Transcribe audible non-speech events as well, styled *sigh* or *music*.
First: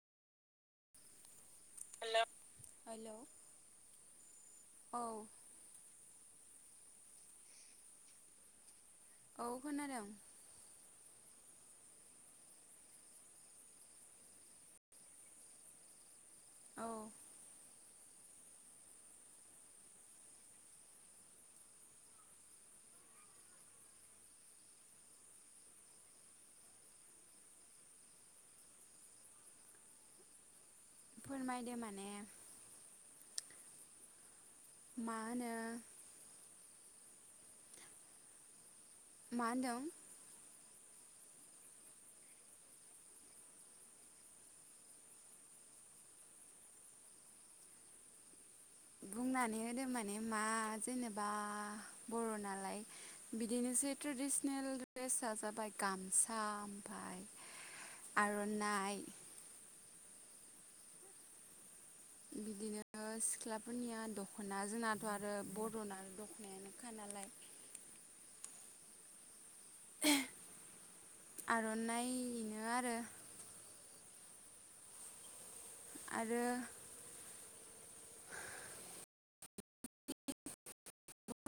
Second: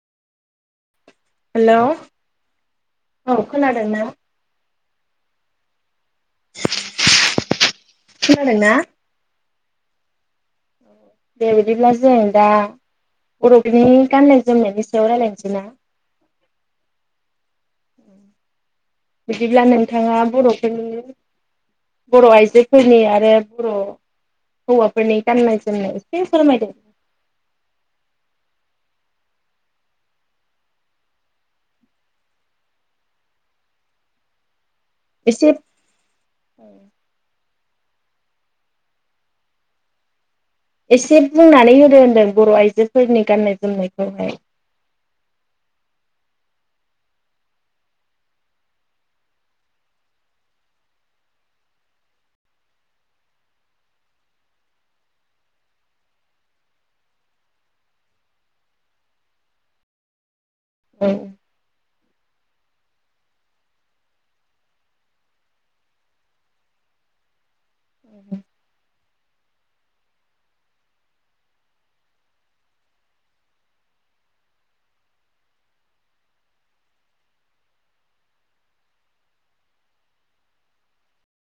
Hello hello औ खोनादों नों *inaudible* खोनादोंना? औ खोनादों। दे बिदिब्ला जों दा बर'फोरनि गाननाय जोमनायनि सायाव रायलायनोसै ना? औ बिदिब्ला नोंथाङा बर'फोरनि बर' आइजोफोरनि आरो बर' हौवाफोरनि गाननाय जोमनाय एसे फोरमायदो। फोरमायदो माने मा होनो? एसे मा होनदों? एसे बुंनानै होदो होनदों बर' आइजोफोरनि गाननाय जोमनायखौहाय। बुंनानै होदो माने मा जेनेबा बर' नालाय बिदिनोसै ट्रेडिसिनेल द्रेसा जाबाय गामसा ओमफाय आर'नाइ औ। बिदिनो सिख्लाफोरनिया दख'ना जोंनाथ' आरो बर'ना दख'नायानोखा नालाय। ओ आर'नाइ इनो आरो। आरो